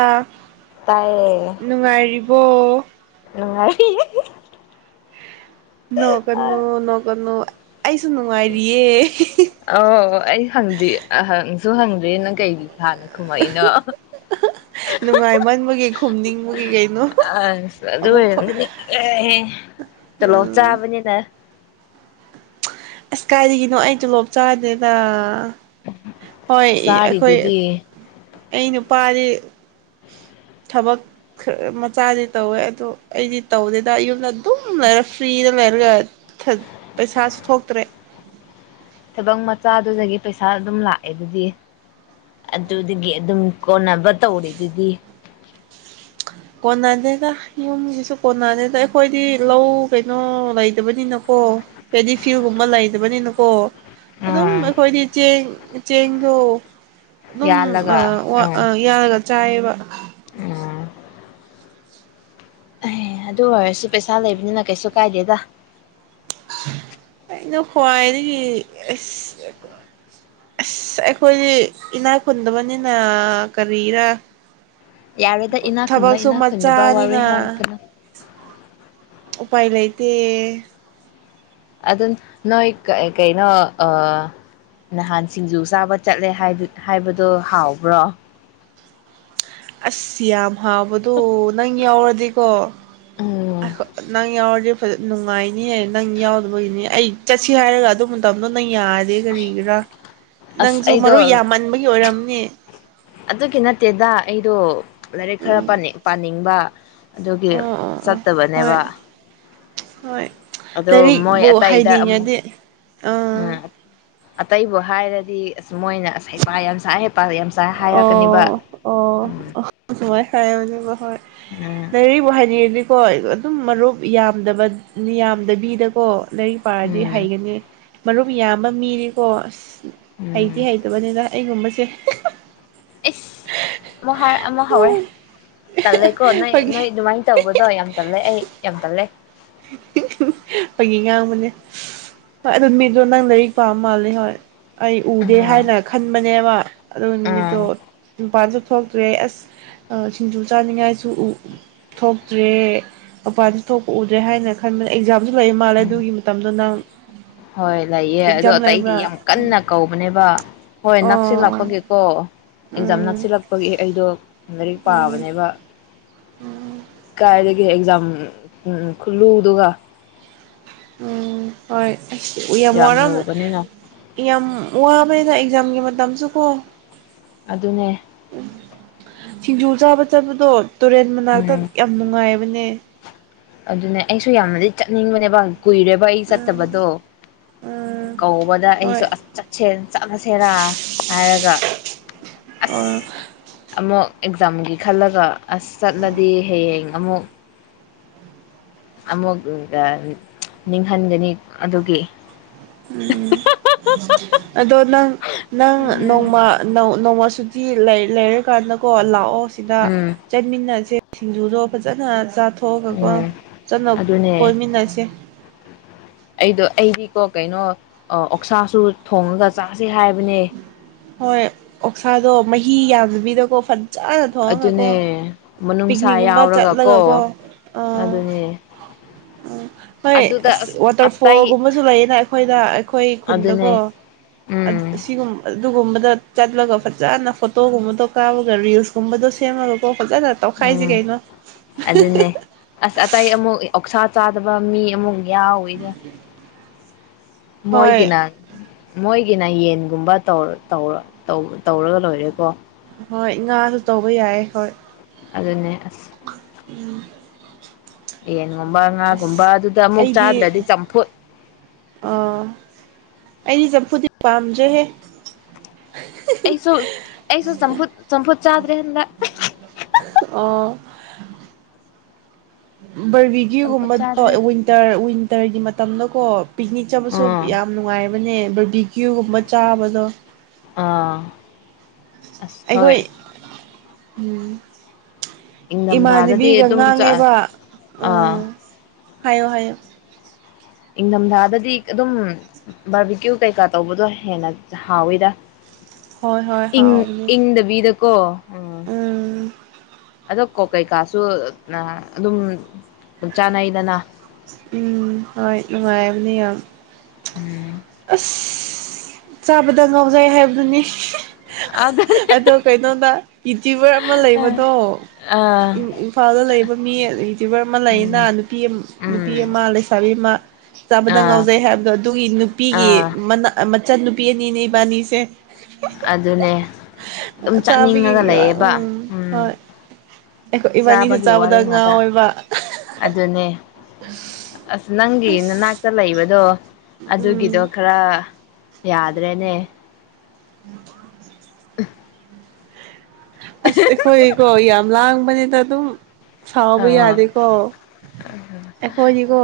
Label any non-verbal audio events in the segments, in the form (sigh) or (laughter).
ꯑꯥ ꯇꯥꯏꯌꯦ ꯅꯨꯡꯉꯥꯏꯔꯤꯕ ꯑꯣ ꯅꯨꯡꯉꯥꯏ ꯅꯣꯀꯅꯨ ꯅꯣꯀꯅꯨ ꯑꯩꯁꯨ ꯅꯨꯡꯉꯥꯏꯔꯤꯌꯦ ꯁꯨ ꯍꯪꯗ꯭ꯔꯦꯅ ꯀꯩꯒꯤ ꯍꯥꯟꯅ ꯈꯨꯝꯃꯛꯏꯅꯣ ꯈꯨꯝꯅꯤꯡꯕꯒꯤꯅ ꯑꯁ ꯑꯗꯨ ꯑꯣꯏꯔꯝꯒꯅꯤꯍ ꯇꯣꯂꯞ ꯎꯝ ꯆꯥꯕꯅꯤꯅ ꯑꯁ ꯀꯔꯤꯒꯤꯅꯣ ꯑꯩ ꯇꯣ ꯂꯣꯞ ꯆꯥꯗꯦꯗ ꯍꯣꯏ ꯑꯩꯈꯣꯏ ꯆꯥꯔꯤꯗꯨꯗꯤ ꯑꯩꯅ ꯅꯨꯄꯥꯗꯤ ꯊꯕꯛ ꯈꯔ ꯃꯆꯥꯗꯤ ꯇꯧꯋꯦ ꯑꯗꯨꯗꯣ ꯑꯩꯗꯤ ꯇꯧꯗꯦꯗ ꯌꯨꯝꯗ ꯑꯗꯨꯝ ꯂꯩꯔ ꯐ꯭ꯔꯤꯗ ꯂꯩꯔꯒ ꯄꯩꯁꯥꯁꯨ ꯊꯣꯛꯇ ꯇ꯭ꯔꯦ ꯊꯕꯛ ꯃꯆꯥꯗꯨꯗꯒꯤ ꯄꯩꯁꯥ ꯑꯗꯨꯝ ꯂꯥꯛꯑꯦ ꯑꯗꯨꯗꯤ ꯑꯗꯨꯗꯒꯤ ꯑꯗꯨꯝ ꯀꯣꯟꯅꯕ ꯇꯧꯔꯤ ꯑꯗꯨꯗꯤ ꯀꯣꯟꯅꯅꯦꯦꯗ ꯌꯨꯝꯒꯤꯁꯨ ꯀꯣꯟꯅꯅꯦꯦꯗ ꯑꯩꯈꯣꯏꯗꯤ ꯂꯧ ꯀꯩꯅꯣ ꯂꯩꯇꯕꯅꯤꯅꯀꯣ ꯄꯦꯗꯤꯐꯤꯜꯒꯨꯝꯕ ꯂꯩꯇꯕꯅꯤꯅꯀꯣ ꯑꯗꯨꯝ ꯎꯝ ꯑꯩꯈꯣꯏꯗꯤ ꯆꯦꯡ ꯆꯦꯡꯗꯣ ꯑꯗꯨꯝ ꯌꯥꯜꯂꯒ ꯑ ꯎꯝ ꯑ ꯌꯥꯗꯒ ꯆꯥꯏꯕ ꯎꯝ ꯑꯦ ꯑꯗꯨ ꯑꯣꯏꯔꯁꯨ ꯄꯩꯁꯥ ꯂꯩꯕꯅꯤꯅ ꯀꯩꯁꯨ ꯀꯥꯏꯗꯦꯗ ꯑꯩꯅ ꯈ꯭ꯋꯥꯏꯗꯒꯤ ꯑꯁ ꯑꯁ ꯑꯩꯈꯣꯏꯗꯤ ꯏꯅꯥ ꯈꯨꯨꯟꯗꯕꯅꯤꯅ ꯀꯔꯤꯔ ꯌꯥꯔꯦꯗ ꯏꯅꯥ ꯈꯨꯨꯟꯕ ꯏꯅꯥ ꯈꯨꯨꯟꯗꯕ ꯋꯥꯔꯣꯏ ꯃꯆꯥꯅꯤꯅ ꯍꯥꯏꯔꯛꯀꯅ ꯎꯄꯥꯏ ꯂꯩꯇꯦ ꯑꯗꯨ ꯅꯣꯏ ꯀꯩꯅꯣ ꯅꯍꯥꯟ ꯁꯤꯡꯖꯨ ꯆꯥꯕ ꯆꯠꯂꯦ ꯍꯥꯏꯕꯗꯣ ꯍꯥꯎꯕ꯭ꯔꯣ ꯑꯁ ꯍꯕꯗꯨ ꯅꯪ ꯌꯥꯎ ꯑꯗꯨꯖꯤꯀꯣ ꯑ ꯎꯝ ꯅꯪ ꯌꯥꯔꯗꯤ ꯅꯨꯡꯉꯥꯏꯅꯤ ꯅꯪ ꯌꯥꯎꯗꯕꯒꯤꯅꯤ ꯑꯩ ꯆꯠꯁꯤ ꯍꯥꯏꯔꯒ ꯑꯗꯨ ꯃꯇꯝꯗꯣ ꯅꯪ ꯌꯥꯗꯦ ꯀꯔꯤꯒꯤꯔꯥ ꯑꯁ ꯅꯪꯁꯨ ꯃꯔꯨ ꯑꯩꯗꯣ ꯌꯥꯝꯃꯟꯕꯒꯤ ꯑꯣꯏꯔꯝ (unintelligible) ꯑꯗꯨꯒꯤ ꯅꯠꯇꯦꯗ ꯑꯩꯗꯣ ꯂꯥꯏꯔꯤꯛ ꯈꯔ ꯎꯝ ꯄꯅꯤꯡ ꯄꯥꯅꯤꯡ ꯕ ꯑꯗꯨꯒꯤ ꯑꯣ ꯑꯣ ꯑꯣ ꯍꯣꯏ ꯆꯠꯇꯕꯅꯦꯕ ꯍꯣꯏ ꯑꯗꯣ ꯃꯣꯏ ꯂꯥꯏꯔꯤꯛꯕꯨ ꯑꯇꯩꯗ ꯑꯃꯨꯛ ꯍꯥꯏꯅꯤꯡꯉꯗꯤ ꯑ ꯎꯝ ꯑꯇꯩꯕꯨ ꯍꯥꯏꯔꯗꯤ ꯑꯁ ꯃꯣꯏꯅ ꯑꯁ ꯍꯩꯄꯥ ꯌꯥꯝꯁꯥꯏ ꯍ ꯑꯣ ꯑꯣ ꯎꯝ ꯑꯣ ꯁꯃꯥꯏ ꯈꯥꯏꯅꯦꯕ ꯍꯣꯏ ꯎꯝ ꯅꯦꯔꯤ ꯍꯥꯏꯗꯤꯗꯤ ꯍꯣꯏ ꯑꯩ ꯑꯗꯨꯝ ꯃꯔꯨꯞ ꯌꯥꯝꯗꯕ ꯌꯥꯝꯗꯕꯤꯗꯀꯣ ꯂꯥꯏꯔꯤꯛ ꯄꯥꯔꯗꯤ ꯎꯝ ꯍꯩꯒꯅꯤ ꯃꯔꯨꯞ ꯌꯥꯝꯕ ꯃꯤꯗꯤꯀꯣ ꯑꯁ ꯎꯝ ꯍꯩꯗꯤ ꯍꯩꯇꯕꯅꯤꯗ ꯑꯩꯒꯨꯝꯕꯁꯦ ꯑꯦꯁ ꯑꯃꯨꯛ ꯍꯥꯏꯔ ꯑꯃꯨꯛ ꯍꯧꯔꯦ ꯇꯜꯂꯦꯀꯣ ꯅꯣꯏ ꯅꯣꯏ ꯐꯥꯒꯤ ꯑꯗꯨꯃꯥꯏꯅ ꯇꯧꯕꯗꯣ ꯌꯥꯝ ꯇꯜꯂꯦ ꯑꯩ ꯌꯥꯝ ꯇꯜꯂꯦ ꯐꯥꯒꯤ ꯉꯥꯡꯕꯅꯦ ꯍꯣꯏ ꯑꯗꯨ ꯃꯤꯗꯣ ꯅꯪ ꯂꯥꯏꯔꯤꯛ ꯄꯥꯝ ꯃꯥꯜꯂꯦ ꯍꯣꯏ ꯑꯩ ꯎꯗꯦ ꯑꯥ ꯍꯥꯏꯅ ꯈꯟꯕꯅꯦꯕ ꯑꯗꯨ ꯅꯨꯃꯤꯠꯇꯣ ꯑꯥ (unintelligible) ꯊꯣꯛꯇ꯭ꯔꯦ ꯑꯁ ꯁꯤꯡꯖꯨ ꯆꯥꯅꯤꯡꯉꯥꯏꯁꯨ ꯊꯣꯛꯇ꯭ꯔꯦ ꯃꯄꯥꯟꯗ ꯊꯣꯛꯄ ꯍꯥꯏꯅ ꯈꯟꯕ ꯑꯦꯛꯖꯝ ꯁꯨ ꯂꯩ ꯃꯥꯜꯂꯦ ꯎꯝ ꯑꯗꯨꯒꯤ ꯃꯇꯝꯗꯣ ꯅꯪ ꯍꯣꯏ ꯂꯩꯌꯦ ꯑꯗꯣ ꯑꯦꯛꯖꯥꯝ ꯑꯇꯩꯗꯤ ꯂꯩꯕ꯭ꯔꯥ ꯌꯥꯝ ꯀꯟꯅ ꯀꯧꯕꯅꯦꯕ ꯍꯣꯏ ꯑꯣ ꯅꯛꯁꯤꯜꯂꯛꯄꯒꯤꯀꯣ ꯑꯦꯛꯖꯥꯝ ꯎꯝ ꯅꯛꯁꯤꯜꯂꯛꯄꯒꯤ ꯑꯩꯗꯣ ꯑ ꯎꯝ ꯄꯥꯕꯅꯦꯕ ꯎꯝ ꯀꯥꯏꯗꯒꯤ ꯑꯦꯛꯖꯥꯝ ꯎꯝ ꯈꯨꯂꯨꯗꯨꯒ ꯎꯝ ꯍꯣꯏ ꯑꯁ ꯌꯥꯝ ꯋꯥꯔ ꯌꯥꯝ ꯋꯥꯕꯅꯤꯗ ꯑꯦꯛꯖꯥꯝꯒꯤ ꯇꯝꯁꯨꯨꯀꯣ ꯑꯗꯨꯅꯦ ꯁꯤꯡꯖꯨ ꯆꯥꯕ ꯆꯠꯄꯗꯣ ꯇꯨꯔꯦꯟ ꯃꯅꯥꯛꯇ ꯎꯝ ꯌꯥꯝ ꯅꯨꯡꯉꯥꯏꯕꯅꯦ ꯑꯗꯨꯅꯦ ꯑꯩꯁꯨ ꯌꯥꯝꯅꯗꯤ ꯆꯠꯅꯤꯡꯕꯅꯦꯕ ꯀꯨꯏꯔꯦꯕ ꯑꯩ ꯎꯝ ꯆꯠꯇꯕꯗꯣ ꯎꯝ ꯀꯧꯕꯗ ꯍꯣꯏ ꯑꯩꯁꯨ ꯑꯁ ꯆꯠꯁꯦ ꯆꯠꯂꯁꯦꯔꯥ ꯍꯥꯏꯔꯒ ꯑꯁ ꯑꯣ ꯑꯃꯨꯛ ꯑꯦꯛꯖꯥꯝꯒꯤ ꯈꯜꯂꯒ ꯑꯁ ꯆꯠꯂꯗꯤ ꯍꯌꯦꯡ ꯊꯃꯣ ꯑꯃꯨꯛ ꯅꯤꯡꯍꯟꯒꯅꯤ ꯑꯗꯨꯒꯤ ꯎꯝ ꯑꯗꯣ ꯅꯪ ꯅꯪ ꯑꯗꯨꯅꯦ ꯅꯣꯡꯃ ꯅꯣꯡꯃ ꯁꯨ ꯂꯩ ꯂꯩꯔ ꯀꯥꯟꯗ ꯀꯣ ꯂꯥꯛꯑꯣ ꯁꯤꯗ ꯎꯝ ꯆꯠꯃꯤꯟꯅꯁꯦ ꯁꯤꯡꯖꯨꯗꯣ ꯐꯖꯅ ꯆ ꯠꯊꯣꯛꯑꯒꯀꯣ ꯎꯝ ꯆꯠꯅ ꯑꯗꯨꯅꯦ ꯀꯣꯏꯃꯤꯟꯅꯁꯦ ꯀꯣ ꯀꯩꯅꯣ ꯑꯣꯛꯁꯥꯁꯨ ꯊꯣꯡꯉꯒ ꯆꯥ ꯁꯤ ꯍꯥꯏꯕꯅꯦ ꯍꯣꯏ ꯑꯣꯛꯁꯥꯗꯣ ꯃꯍꯤ ꯌꯥꯝꯗꯕꯤꯗꯀꯣ ꯐꯖꯅ ꯊꯣꯡꯉꯒꯀꯣ ꯑꯗꯨꯅꯦ ꯃꯅꯨꯡꯅꯨꯡꯁꯥ ꯄꯤꯛꯅꯤꯛꯒꯨꯝꯕ ꯌꯥꯎꯔꯒꯀꯣ ꯆꯠꯂꯒꯀꯣ ꯑꯗꯨꯅꯦ ꯎꯝ ꯍꯣꯏ ꯑꯗꯨꯗ ꯑꯁ ꯑꯇꯩ ꯋꯥꯇꯔꯐꯣꯜꯒꯨꯝꯕꯁꯨ ꯂꯩꯌꯦꯅꯦ ꯑꯩꯈꯣꯏꯗ ꯑꯩꯈꯣꯏ ꯈꯨꯟꯗꯀꯣ ꯑꯗꯨꯅꯦ ꯎꯝ ꯁꯤꯒꯨꯝ ꯑꯗꯨꯒꯨꯝꯕꯗ ꯆꯠꯂꯒ ꯐꯖꯅ ꯐꯣꯇꯣꯒꯨꯝꯕꯗꯣ ꯀꯥꯞꯄꯒ ꯔꯤꯜꯁꯀꯨꯝꯕꯗꯣ ꯁꯦꯝꯃꯒꯀꯣ ꯐꯖꯅ ꯇꯧꯈꯥꯏꯁꯤ ꯎꯝ ꯀꯩꯅꯣ ꯑꯗꯨꯅꯦ ꯑꯁ ꯑꯇꯩ ꯑꯃꯨꯛ ꯑꯣꯛꯁꯥ ꯆꯥꯗꯕ ꯃꯤ ꯑꯃꯨꯛ ꯌꯥꯎ ꯏꯗ ꯍꯣꯏ ꯃꯣꯏꯒꯤꯅꯥ ꯃꯣꯏ ꯑꯩꯒꯤꯅ ꯌꯦꯟꯒꯨꯝꯕ ꯇꯧꯔꯧ ꯇꯧꯔꯒ ꯂꯣꯏꯔꯦꯀꯣ ꯍꯣꯏ ꯉꯥꯁꯨ ꯇꯧꯕ ꯌꯥꯏ ꯍꯣꯏ ꯑꯗꯨꯅꯦ ꯎꯝ ꯌꯦꯟꯒꯨꯝꯕ ꯉꯥꯒꯨꯝꯕ ꯑꯗꯨꯗ ꯑꯃꯨꯛ ꯑꯩꯗꯤ ꯆꯥꯗ꯭ꯔꯗꯤ ꯆꯝꯐꯨꯠ ꯑꯥ ꯑꯩꯗꯤ ꯆꯝꯐꯨꯗꯤ ꯄꯥꯝꯗ꯭ꯔꯦꯍꯦ ꯑꯩꯁꯨ ꯑꯩꯁꯨ ꯆꯝꯐꯨꯠ ꯆꯝꯐꯨꯠ ꯆꯥꯗ꯭ꯔꯦ ꯍꯟꯗꯛ (unintelligible) (inaudible) ꯆꯝꯐꯨꯠ ꯕꯔꯕꯤꯀ꯭ꯌꯨꯒꯨꯝꯕꯗꯣ ꯆꯥꯗ꯭ꯔꯦ ꯋꯤꯟꯇꯔ ꯋꯤꯟꯇꯔꯒꯤ ꯃꯇꯝꯗ ꯑꯣꯠ ꯄꯤꯛꯅꯤꯛ ꯆꯠꯕꯁꯨ ꯑꯥ ꯌꯥꯝꯅ ꯅꯨꯡꯉꯥꯏꯔꯕꯅꯦ ꯀ꯭ꯌꯨꯒꯨ (inaudible) ꯝꯕ ꯆꯥꯕꯗꯣ ꯑꯥ ꯑ ꯍꯣꯏ ꯑꯩꯈꯣꯏ ꯎꯝ ꯏꯝꯗꯥ ꯑꯗꯗꯤ ꯏꯃꯥꯟꯅꯕꯤꯒ ꯑꯗꯨꯝ ꯆ ꯉꯥꯡꯉꯦꯕ ꯑꯥ ꯎꯝ ꯍꯥꯏꯌꯣ ꯍꯥꯏꯌꯣ ꯏꯪꯊꯝꯊꯥꯗꯗꯤ ꯑꯗꯨꯝ ꯕꯥꯔꯕꯤꯀ꯭ꯌꯨ ꯀꯩꯀꯥ ꯇꯧꯕꯗꯣ ꯍꯦꯟꯅ ꯍꯥꯎꯋꯤꯗ ꯍꯣꯏ ꯍꯣꯏ ꯏꯪ ꯍꯥꯎꯕꯅꯦ ꯏꯪ ꯗꯕꯤꯗ ꯀꯣ ꯑꯣꯥ ꯎꯝ ꯑꯗꯣ ꯀꯣ ꯀꯩꯀꯥꯁꯨ ꯑꯗꯨꯝ ꯆꯥꯅꯩꯗꯅ ꯎꯝ ꯍꯣꯏ ꯅꯨꯡꯉꯥꯏ ꯎꯅꯦ ꯎꯝ ꯑꯁ ꯆꯥꯕꯗ ꯉꯥꯎꯖꯩ ꯍꯥꯏꯕꯗꯨꯅꯤ ꯑꯗꯨ ꯑꯗꯣ ꯀꯩꯅꯣꯗ ꯌꯨꯇ꯭ꯌꯨꯕꯔ ꯑꯃ ꯂꯩꯕꯗꯣ ꯑꯥ ꯏꯝꯐꯥꯜꯗ ꯂꯩꯕ ꯃꯤ ꯌꯨꯇ꯭ꯌꯨꯕꯔ ꯑꯃ ꯂꯩꯌꯦꯅ ꯎꯝ ꯅꯨꯄꯤ ꯅꯨꯄꯤ ꯎꯝ ꯑꯃ ꯂꯩꯁꯥꯕꯤ ꯑꯃ ꯆꯥꯕꯗ ꯑꯥ ꯉꯥꯎꯖꯩ ꯍꯥꯏꯕꯗꯣ ꯑꯗꯨꯒꯤ ꯑꯩꯒꯤ ꯑꯥ ꯃꯅꯥ ꯃꯆꯥꯅꯨꯄꯤ ꯑꯅꯤꯅꯦ ꯏꯕꯥꯟꯅꯤꯁꯦ ꯑꯗꯨꯅꯦ ꯑꯗꯨꯝ ꯆꯠꯅꯤꯡꯉꯒ ꯆꯥꯕꯒꯤ ꯂꯩꯌꯦꯕ ꯎꯝ ꯍꯣꯏ ꯑꯩꯈꯣꯏ ꯏꯕꯥꯅꯤꯁꯦ ꯆꯥꯕꯒꯤ ꯋꯥꯔꯤ ꯆꯥꯕꯗ ꯉꯥꯛꯇ ꯉꯥꯎꯋꯦꯕ ꯑꯗꯨꯅꯦ ꯑꯁ ꯅꯪꯒꯤ ꯅꯅꯥꯛꯇ ꯂꯩꯕꯗꯣ ꯑꯗꯨꯒꯤꯗꯣ ꯎꯝ ꯈꯔ ꯌꯥꯗ꯭ꯔꯦꯅꯦ ꯎꯝ (inaudible) ꯎ ꯑꯁ ꯑꯩꯈꯣꯏ ꯀꯣ ꯌꯥꯝ ꯂꯥꯡꯕꯅꯤꯗ ꯑꯗꯨꯝ ꯁꯥꯎꯕ ꯑꯥ ꯌꯥꯗꯦꯀꯣ ꯑꯩꯈꯣꯏꯅꯤꯀꯣ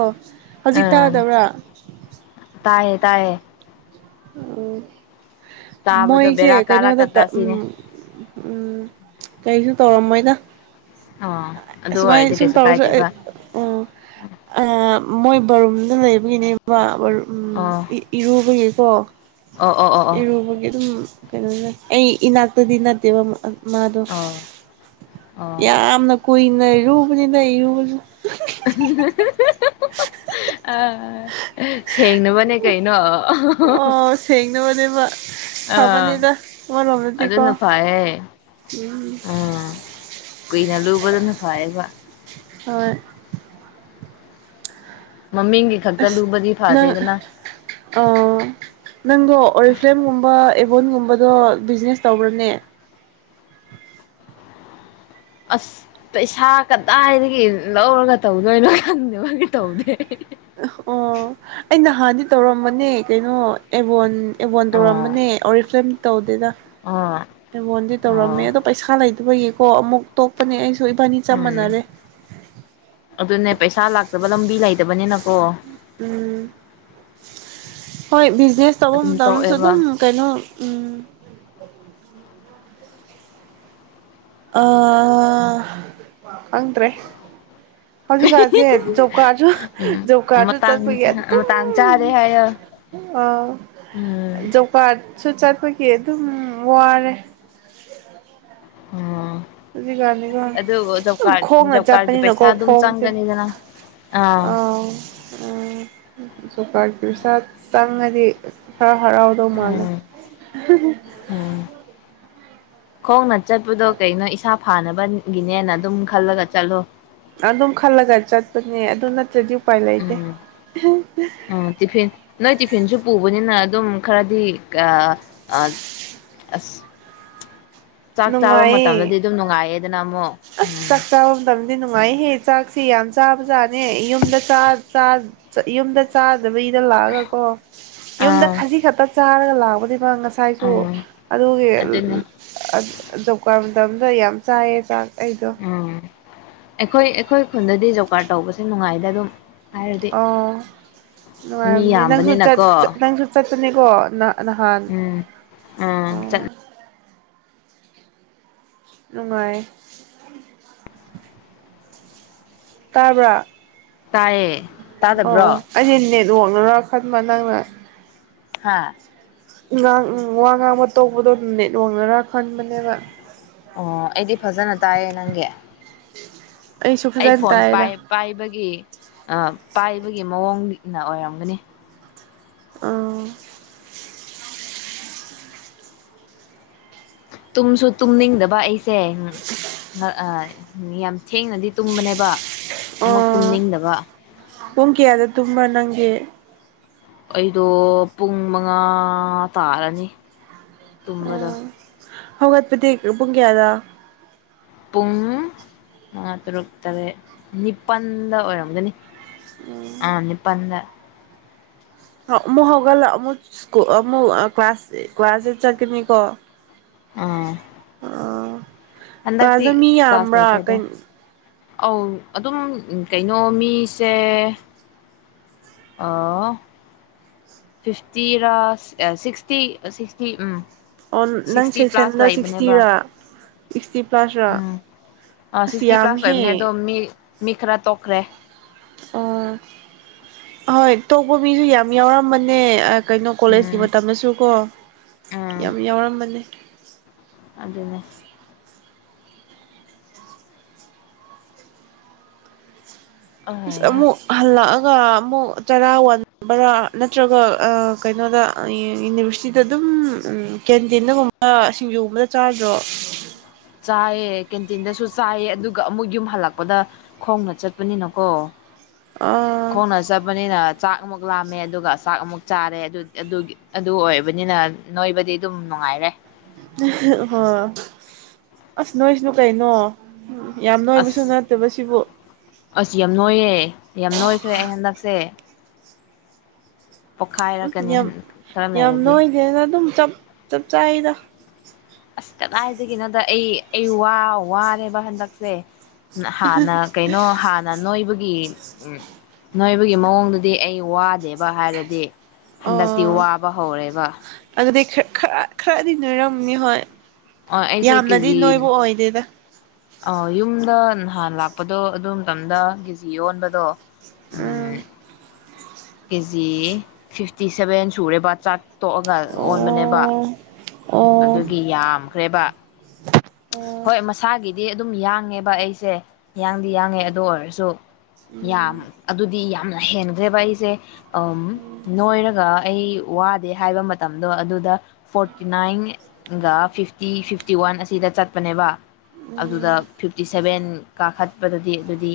ꯍꯧꯖꯤꯛ ꯇꯥꯗꯕ꯭ꯔꯥ ꯇꯥꯌꯦꯦ ꯇꯥꯏꯌꯦ ꯑꯣ ꯇꯥꯕꯗꯣ ꯃꯣꯏꯁꯦ ꯕꯦꯔꯥ ꯀꯩꯅꯣꯗ ꯀꯥꯔꯛꯀꯗ꯭ꯔꯥ ꯁꯤꯅꯦ ꯀꯩꯁꯨ ꯇꯧꯔꯝꯃꯣꯏꯗ ꯑꯣ ꯑꯗꯨ ꯑꯁꯨꯃꯥꯏꯅ ꯑꯣꯏꯔꯗꯤ ꯁꯨꯝ ꯀꯩꯁꯨ ꯇꯧꯔꯁꯨ ꯑꯩ ꯀꯥꯏꯗꯦꯕ ꯎꯝ ꯎ ꯃꯣꯏ ꯕꯔꯨꯝꯗ ꯂꯩꯕꯒꯤꯅꯦꯕ ꯑꯣ (unintelligible) ꯏꯔꯨꯕ ꯀꯣ ꯑꯣ ꯑꯣ ꯑꯣ ꯑꯣ ꯏꯔꯨꯕꯒꯤ ꯑꯗꯨꯝ ꯎꯝ ꯀꯩꯅꯣꯅꯦ ꯑꯩ ꯏꯅꯥꯛꯇꯗꯤ ꯅꯠꯇꯦꯕ ꯃꯥꯗꯣ ꯑꯣ ꯑꯣ ꯌꯥꯝꯅ ꯀꯣꯅ ꯔꯨꯕꯅꯤꯅ ꯏꯔꯨꯕꯥꯖꯨ ꯑ ꯁꯦꯡꯅꯕꯅꯦ ꯀꯩꯅꯣ ꯑꯣ ꯁꯦꯡꯅꯕꯅꯦꯕ ꯑꯥ ꯐꯕꯅꯤꯗ ꯑꯃꯔꯣꯝꯗꯗꯤꯀꯣ ꯑꯗꯨꯅ ꯐꯩꯌꯦ ꯎꯝ ꯑꯥ ꯀꯨꯏꯅ ꯂꯨꯕꯗꯨꯅ ꯐꯌꯦꯕ ꯍꯣꯏ ꯃꯃꯤꯡꯒꯤ ꯈꯛꯇ ꯑꯁ ꯂꯨꯕꯗꯤ ꯅꯪ ꯐꯗꯦꯗꯅ ꯅꯪꯗꯣ ꯑꯣꯔꯤꯐ꯭ꯂꯦꯝꯒꯨꯝꯕ ꯑꯦ ꯕꯣꯟꯒꯨꯝꯕꯗꯣ ꯕꯤꯖꯤꯅꯦꯁ ꯇꯧꯕ꯭ꯔꯅꯦ ꯑꯁ ꯄꯩꯁꯥ ꯀꯗꯥꯏꯗꯒꯤ ꯂꯧꯔꯒ ꯇꯧꯗꯣꯏꯅꯣ ꯈꯪꯗꯕꯒꯤ ꯇꯧꯗꯦ ꯑꯣ ꯑꯩ ꯅꯍꯥꯟꯗꯤ ꯇꯧꯔꯝꯕꯅꯦ ꯀꯩꯅꯣ ꯑꯦꯕꯣꯟ ꯑꯦꯕꯣꯟ ꯑꯣ ꯇꯧꯔꯝꯕꯅꯦ ꯑꯣꯔꯤꯐ꯭ꯂꯦꯝ ꯇꯧ ꯗꯦꯗꯥ ꯑꯣ ꯑꯦꯕꯣꯟꯗꯤ ꯇꯧꯔꯝꯃꯦ ꯑꯣ ꯑꯗꯣ ꯄꯩꯁꯥ ꯇꯕꯥꯒꯤꯀꯣ ꯑꯃꯨꯛ ꯇꯣꯛꯄꯅꯦ ꯑꯩ ꯎꯝ ꯑꯗꯨꯅꯦ ꯄꯩꯁꯥ ꯂꯥꯛꯇꯕ ꯂꯝꯕꯤ ꯂꯩꯇꯕꯅꯤꯅ ꯀꯣ ꯎꯝ ꯍꯣꯏ ꯕꯤꯖꯤꯅꯦꯁ ꯇꯧꯕ ꯑꯗꯨꯝ ꯃꯇꯝꯗꯁꯨ ꯇꯣꯛꯑꯦꯕ ꯑꯗꯨꯝ ꯀꯩꯅꯣ ꯎꯝ ꯑ ꯈꯪꯗ꯭ꯔꯦ ꯍꯧꯖꯤꯛꯀꯥꯟꯁꯦ ꯖꯣꯕꯀꯥꯔꯁꯨ ꯎꯝ ꯖꯧꯕꯀꯥꯔꯁꯨ ꯃꯇꯥꯡ ꯆꯠꯄꯒꯤ ꯑꯗꯨꯝ ꯃꯇꯥꯡ ꯆꯥꯗꯦ ꯍꯥꯏꯌꯣ ꯑ ꯎꯝ ꯖꯧꯕꯀꯥꯔ ꯁꯨ ꯆꯠꯄꯒꯤ ꯑꯗꯨꯝ ꯋꯥꯔꯦ ꯎꯝ ꯍꯧꯖꯤꯛꯀꯥꯟꯗꯤꯀꯣ ꯈꯣꯡꯅ ꯖꯣꯕ ꯀꯥꯔꯠꯀꯤ ꯆꯠꯄꯅꯤꯅꯀꯣ ꯄꯩꯁꯥ ꯑꯗꯨꯝ ꯈꯣꯡꯁꯦ ꯆꯪꯒꯅꯤꯗꯅ ꯑꯥ ꯎꯝ ꯖꯣꯕꯥꯀꯔꯒꯤ ꯄꯩꯁꯥ ꯆꯪꯉꯗꯤ ꯈꯔ ꯍꯔꯎꯗꯣ ꯃꯥꯂꯦ ꯎꯝ ꯎꯝ ꯈꯣꯡꯅ ꯆꯠꯄꯗꯣ ꯀꯩꯅꯣ ꯏꯁꯥ ꯐꯥꯅꯕꯒꯤꯅꯦꯅ ꯑꯗꯨꯝ ꯈꯜꯂꯒ ꯆꯠꯂꯣ ꯑꯗꯨꯝ ꯈꯜꯂꯒ ꯆꯠꯄꯅꯦ ꯑꯗꯨ ꯅꯠꯇ꯭ꯔꯗꯤ ꯎꯄꯥꯏ ꯂꯩꯇꯦ ꯎꯝ ꯎꯝ ꯇꯤꯐꯤꯟ ꯅꯣꯏ ꯇꯤꯐꯤꯟꯁꯨ ꯄꯨꯕꯅꯤꯅ ꯑꯗꯨꯝ ꯈꯔꯗꯤ ꯑꯁ ꯆꯥꯛ ꯆꯥꯕ ꯅꯨꯡꯉꯥꯏꯌꯦ ꯃꯇꯝꯗꯗꯤ ꯑꯗꯨꯝ ꯅꯨꯡꯉꯥꯏꯑꯦꯗꯅ ꯑꯣ ꯎꯝ ꯗꯤ ꯅꯨꯡꯉꯥꯏꯍꯦ ꯆꯥꯛꯁꯤ ꯌꯥꯝ ꯆꯥꯕ ꯖꯥꯠꯅꯦ ꯌꯨꯝꯗ ꯆꯥꯛ ꯆꯥꯕ ꯌꯨꯝꯗ ꯆꯥꯛ ꯗꯕꯤꯘ ꯂꯥꯛꯑꯒ ꯀꯣ ꯌꯨꯝꯗ ꯑꯥ ꯈꯖꯤ ꯈꯛꯇ ꯆꯥꯔꯒ ꯂꯕꯗꯤ ꯑꯗꯨꯒ ꯉꯁꯥꯏꯁꯨ ꯎꯝ ꯑꯗꯨꯒꯤ ꯑꯗꯨꯅꯦ ꯖꯣꯕꯀ꯭ꯔꯥꯗ ꯃꯇꯝꯗ ꯌꯥꯝ ꯆꯥꯏꯌꯦ ꯆꯥꯛ ꯑꯩꯗꯣ ꯎꯝ ꯑꯩꯈꯣꯏ ꯑꯩꯈꯣꯏ ꯈꯨꯟꯗꯗꯤ ꯖꯧꯀꯥꯔ ꯇꯧꯕꯁꯦ ꯅꯨꯡꯉꯥꯏꯗ ꯑꯗꯨꯝ ꯍꯥꯏꯔꯗꯤ ꯃꯤ ꯑꯣꯅꯨꯡꯉꯥꯏꯔꯅꯤ ꯅꯪꯁꯨ ꯆꯠ ꯌꯥꯝꯕꯅꯤꯅꯀꯣ ꯅꯪꯁꯨ ꯆꯇ ꯅꯦꯀꯣ ꯅ ꯎꯝ ꯑꯥ ꯆꯠ ꯅꯨꯡꯉꯥꯏ ꯇꯥꯕ꯭ꯔ ꯇꯥꯏꯌꯦ ꯇꯥꯗꯕ꯭ꯔꯣ ꯂꯣꯡꯅꯔ ꯈꯟꯕ ꯅꯪꯅ ꯍꯥꯥ ꯥ ꯋꯥ ꯉꯥꯡꯕ ꯇꯧꯕꯗꯣ ꯑꯗꯨꯝꯅꯦꯠ ꯋꯥꯡꯉꯔꯥ ꯈꯟꯕꯅꯦꯕ ꯑꯣ ꯑꯩꯗꯤ ꯐꯖꯅ ꯇꯥꯏꯌꯦ ꯅꯪꯒꯤ ꯑꯩꯁꯨ ꯑꯩ ꯐꯖꯅ ꯐꯣꯟ ꯇꯥꯏꯗ ꯄꯥꯏ ꯄꯥꯏꯕꯒꯤ ꯍꯥꯏꯒꯤ ꯃꯑꯣꯡꯅ ꯑꯣꯏꯔꯝꯒꯅꯤ ꯑ ꯇꯨꯝꯁꯨ ꯇꯨꯝꯅꯤꯡꯗꯕ ꯑꯩ ꯁꯦ ꯎꯝ ꯑ ꯌꯥꯝ ꯊꯦꯡꯅꯗꯤ ꯇꯨꯝꯕꯅꯦꯕ ꯑꯃꯨꯛ ꯑꯣ ꯇꯨꯝꯅꯤꯡꯗꯕ ꯄꯨꯡ ꯀꯂꯥꯗ ꯇꯨꯝꯕ ꯅꯪ ꯑꯦ ꯑꯩꯗꯣ ꯄꯨꯡ ꯃꯉꯥ ꯇꯥꯔꯅꯤ ꯇꯨꯝꯕꯗ ꯎꯝ ꯍꯧꯒꯠꯄꯗꯤ ꯄꯨꯨꯡ ꯀꯌꯥꯗ ꯄꯨꯡ ꯃꯉꯥ ꯇꯔꯨꯛ ꯇꯔꯦꯠ ꯅꯤꯄꯜꯗ ꯑꯣꯏꯔꯝꯒꯅꯤ ꯎꯝ ꯑ ꯏꯅꯤꯄꯗ ꯑꯃꯨꯛ ꯍꯧꯒꯠꯂ ꯑꯃꯨꯛ ꯑꯃꯨꯛ ꯀ꯭ꯂꯥꯁ ꯀ꯭ꯂꯥꯁꯁꯤ ꯆꯠꯀꯅꯤꯀꯣ ꯑꯥ ꯍꯟꯗꯛꯇꯤ ꯀꯖ ꯃꯤ ꯀ꯭ꯂꯥꯁ ꯌꯥꯝꯕ꯭ꯔꯥ ꯂꯩꯇꯦꯗ ꯀꯩꯅꯣ ꯑꯧ ꯑꯗꯨꯝ ꯀꯩꯅꯣ ꯃꯤꯁꯦ ꯐꯤꯞꯇꯤꯔꯥ ꯁꯤꯛꯁꯇꯤ ꯁꯤꯛꯁꯇꯤ ꯎꯝ ꯑꯣ ꯅꯪ ꯁꯤꯛꯁꯇꯤ ꯄ꯭ꯂꯥꯁ ꯁꯦꯛꯁꯟꯗ ꯂꯩꯕꯅꯦꯕ ꯁꯤꯛꯁꯇꯤꯔꯥ ꯁꯤꯛꯁꯇꯤꯞ ꯎꯝ (unintelligible) ꯌꯥꯃꯤꯍꯦ ꯃꯤꯈꯔꯥ ꯇꯣꯛꯈ꯭ꯔꯦ ꯑꯣ ꯍꯣꯏ ꯇꯧꯕ ꯃꯤꯁꯨ ꯌꯥꯝ ꯌꯥꯎꯔꯝꯕꯅꯦ ꯀꯩꯅꯣ ꯀꯣꯂꯦꯖꯀꯤ ꯎꯝ ꯃꯇꯝꯗꯁꯨ ꯀꯣ ꯎꯝ ꯌꯥꯝ ꯌꯥꯎꯔꯝꯕꯅꯦ ꯑꯗꯨꯅꯦ ꯑꯍꯩꯍꯥ ꯑꯃꯣ ꯍꯜ ꯂ ꯑꯗꯨꯒ ꯑꯃꯨꯛ ꯆꯔꯥ ꯋꯥꯟꯕꯔꯥ ꯅꯠꯇ꯭ꯔꯒ ꯀꯩꯅꯣꯗ ꯌꯨꯅꯤꯚꯔꯁꯤꯇꯤꯗ ꯑꯗꯨꯝ ꯀꯦꯟꯇꯤꯟꯗꯒꯨꯝꯕ ꯁꯤꯡꯖꯨꯒꯨꯝꯕꯗ ꯆꯥꯗ꯭ꯔꯣ ꯆꯥꯏꯌꯦ ꯀꯦꯟꯇꯤꯟꯗꯁꯨ ꯆꯥꯏꯌꯦ ꯑꯗꯨꯒ ꯑꯃꯨꯛ ꯌꯨꯝ ꯍꯜꯂꯛꯄꯗ ꯈꯣꯡꯅ ꯆꯠꯄꯅꯤꯅꯀꯣ ꯑꯥ ꯀꯣꯟꯁꯥꯕꯅꯤꯅ ꯆꯥꯛ ꯑꯃꯨꯛ ꯂꯥꯝꯃꯦ ꯑꯗꯨꯒ ꯆꯥꯛ ꯑꯃꯨꯛ ꯆꯥꯔꯦ ꯑꯗꯨ ꯑꯗꯨꯒꯤ ꯑꯗꯨ ꯑꯣꯏꯕꯅꯤꯅ ꯅꯣꯏꯕꯗꯤ ꯑꯗꯨꯝ ꯅꯨꯡꯉꯥꯏꯔꯦ ꯍ ꯑꯁ ꯅꯣꯏ ꯏꯁꯅꯨ ꯀꯩꯅꯣ ꯌꯥꯝ ꯅꯣꯏꯕꯁꯨ ꯑꯁ ꯅꯠꯇꯕꯁꯤꯕꯨ ꯑꯁ ꯌꯥꯝ ꯅꯣꯏꯌꯦꯦ ꯌꯥꯝ ꯅꯣꯏꯈ꯭ꯔꯦ ꯑꯩ ꯍꯟꯗꯛ ꯎꯆꯦ ꯎꯝ ꯌꯥꯝ ꯈꯔ ꯌꯥꯝ ꯂꯩꯔꯗꯤ ꯅꯣꯏꯗꯦꯅ ꯑꯗꯨꯝꯞ ꯆ ꯆꯍꯤꯗ ꯑꯁ ꯀꯗꯥꯏꯗꯒꯤꯅꯣꯗ ꯑꯩ ꯑꯩ ꯋꯥ ꯋꯥꯔꯦꯕ ꯍꯟꯗꯛꯁꯦ ꯍꯥꯟꯅ ꯀꯩꯅꯣ ꯍꯥꯟꯅ ꯅꯣꯏꯕꯒꯤ ꯒꯤ ꯎ ꯅꯣꯏꯕꯒꯤ ꯃꯑꯣꯡꯗꯨꯗꯤ ꯑꯩ ꯋꯥꯗꯦꯕ ꯍꯥꯏꯔꯗꯤ ꯍꯟꯗꯛꯇꯤ ꯑꯣ ꯋꯥꯕ ꯍꯧꯔꯦꯕ ꯑꯗꯨꯗꯤ ꯈꯔ ꯈꯔ ꯈꯔꯗꯤ ꯅꯣꯏꯔꯝꯅꯤ ꯍꯣꯏ ꯑꯣ ꯌꯥꯝꯅꯗꯤ ꯅꯣꯏꯕꯨ ꯑꯣꯏꯗꯦꯗ ꯑ ꯌꯨꯝꯗ ꯅꯍꯥꯟ ꯂꯥꯛꯄꯗꯣ ꯑꯗꯨ ꯃꯇꯝꯗ ꯀꯦꯖꯤ ꯌꯣꯟꯕꯗꯣ ꯑ ꯀꯦꯖꯤ ꯐꯤꯐꯇꯤ ꯁꯦꯚꯦꯟ ꯁꯨꯔꯦ ꯆꯥꯛ ꯇꯣꯛꯑꯒ ꯑꯣꯟꯕꯅꯦꯕ ꯑꯣ ꯑꯣ ꯑꯗꯨꯒꯤ ꯌꯥꯝꯈ꯭ꯔꯦꯕ ꯑꯣ ꯍꯣꯏ ꯃꯁꯥꯒꯤ ꯗꯤ ꯑꯗꯨꯝ ꯌꯥꯡꯉꯦꯕ ꯑꯩꯁꯦ ꯌꯥꯡꯗꯤ ꯌꯥꯡꯉꯦ ꯑꯗꯨ ꯑꯣꯏꯔꯁꯨ ꯌꯥꯝ ꯎꯝ ꯑꯗꯨꯗꯤ ꯌꯥꯝ ꯍꯦꯟꯅꯈ꯭ꯔꯦꯕ ꯑꯩꯁꯦ ꯎꯝ ꯅꯣꯏꯔꯒ ꯑꯩ ꯋꯥꯗꯦ ꯍꯥꯏꯕ ꯃꯇꯝꯗꯣ ꯑꯗꯨꯗ ꯐꯣꯔꯇꯤ ꯅꯥꯏꯟꯒ ꯐꯤꯐꯇꯤ ꯐꯤꯐꯇꯤ ꯋꯥꯟ ꯑ ꯁꯤꯗ ꯆꯠꯄꯅꯦꯕ ꯑꯗꯨꯗ ꯎꯝ ꯐꯤꯞꯇꯤ ꯁꯚꯦꯟ ꯀꯥꯈꯠꯄꯗꯗꯤ ꯑꯗꯨꯗꯤ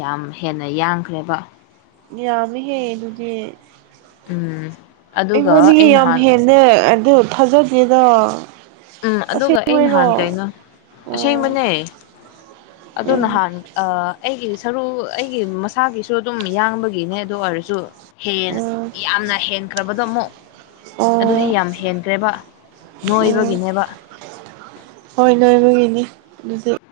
ꯌꯥꯝ ꯍꯦꯟꯅ ꯌꯥꯡꯈ꯭ꯔꯦꯕ ꯌꯥꯝꯃꯤꯍꯦ ꯑꯗꯨꯗꯤ ꯎꯝ ꯑꯗꯨꯒ ꯑꯩꯉꯣꯟꯗꯒꯤ ꯑꯩ ꯌꯥꯝ ꯅꯍꯥꯟ ꯍꯦꯟꯅ ꯑꯗ ꯊꯥꯖꯒꯦꯗ ꯎꯝ ꯑꯗꯨꯒ ꯑꯩ ꯅꯍꯥꯟ ꯀꯩꯅꯣ ꯑꯣ ꯑꯁꯦꯡꯕꯅꯦ ꯑꯗꯨ ꯅꯍꯥꯟ ꯑꯩꯒꯤ ꯁꯔꯨ ꯑꯩꯒꯤ ꯃꯁꯥꯒꯤꯁꯨ ꯑꯗꯨꯝ ꯌꯥꯡꯕꯒꯤꯅꯦ ꯑꯗꯨ ꯑꯣꯏꯔꯁꯨ ꯑꯣ ꯌꯥꯝꯅ ꯍꯦꯟꯈ꯭ꯔꯕꯗꯣ ꯑꯃꯨꯛ ꯑꯣ ꯑꯣ ꯑꯗꯨꯗꯤ ꯌꯥꯝ ꯍꯦꯟꯈ꯭ꯔꯦꯕ ꯅꯣꯏꯕ ꯑꯣ ꯕꯤꯅꯦꯕ ꯍꯣꯏ ꯅꯣꯏ ꯅꯣꯏꯒꯤꯅꯦ ꯑꯗꯨꯗꯤ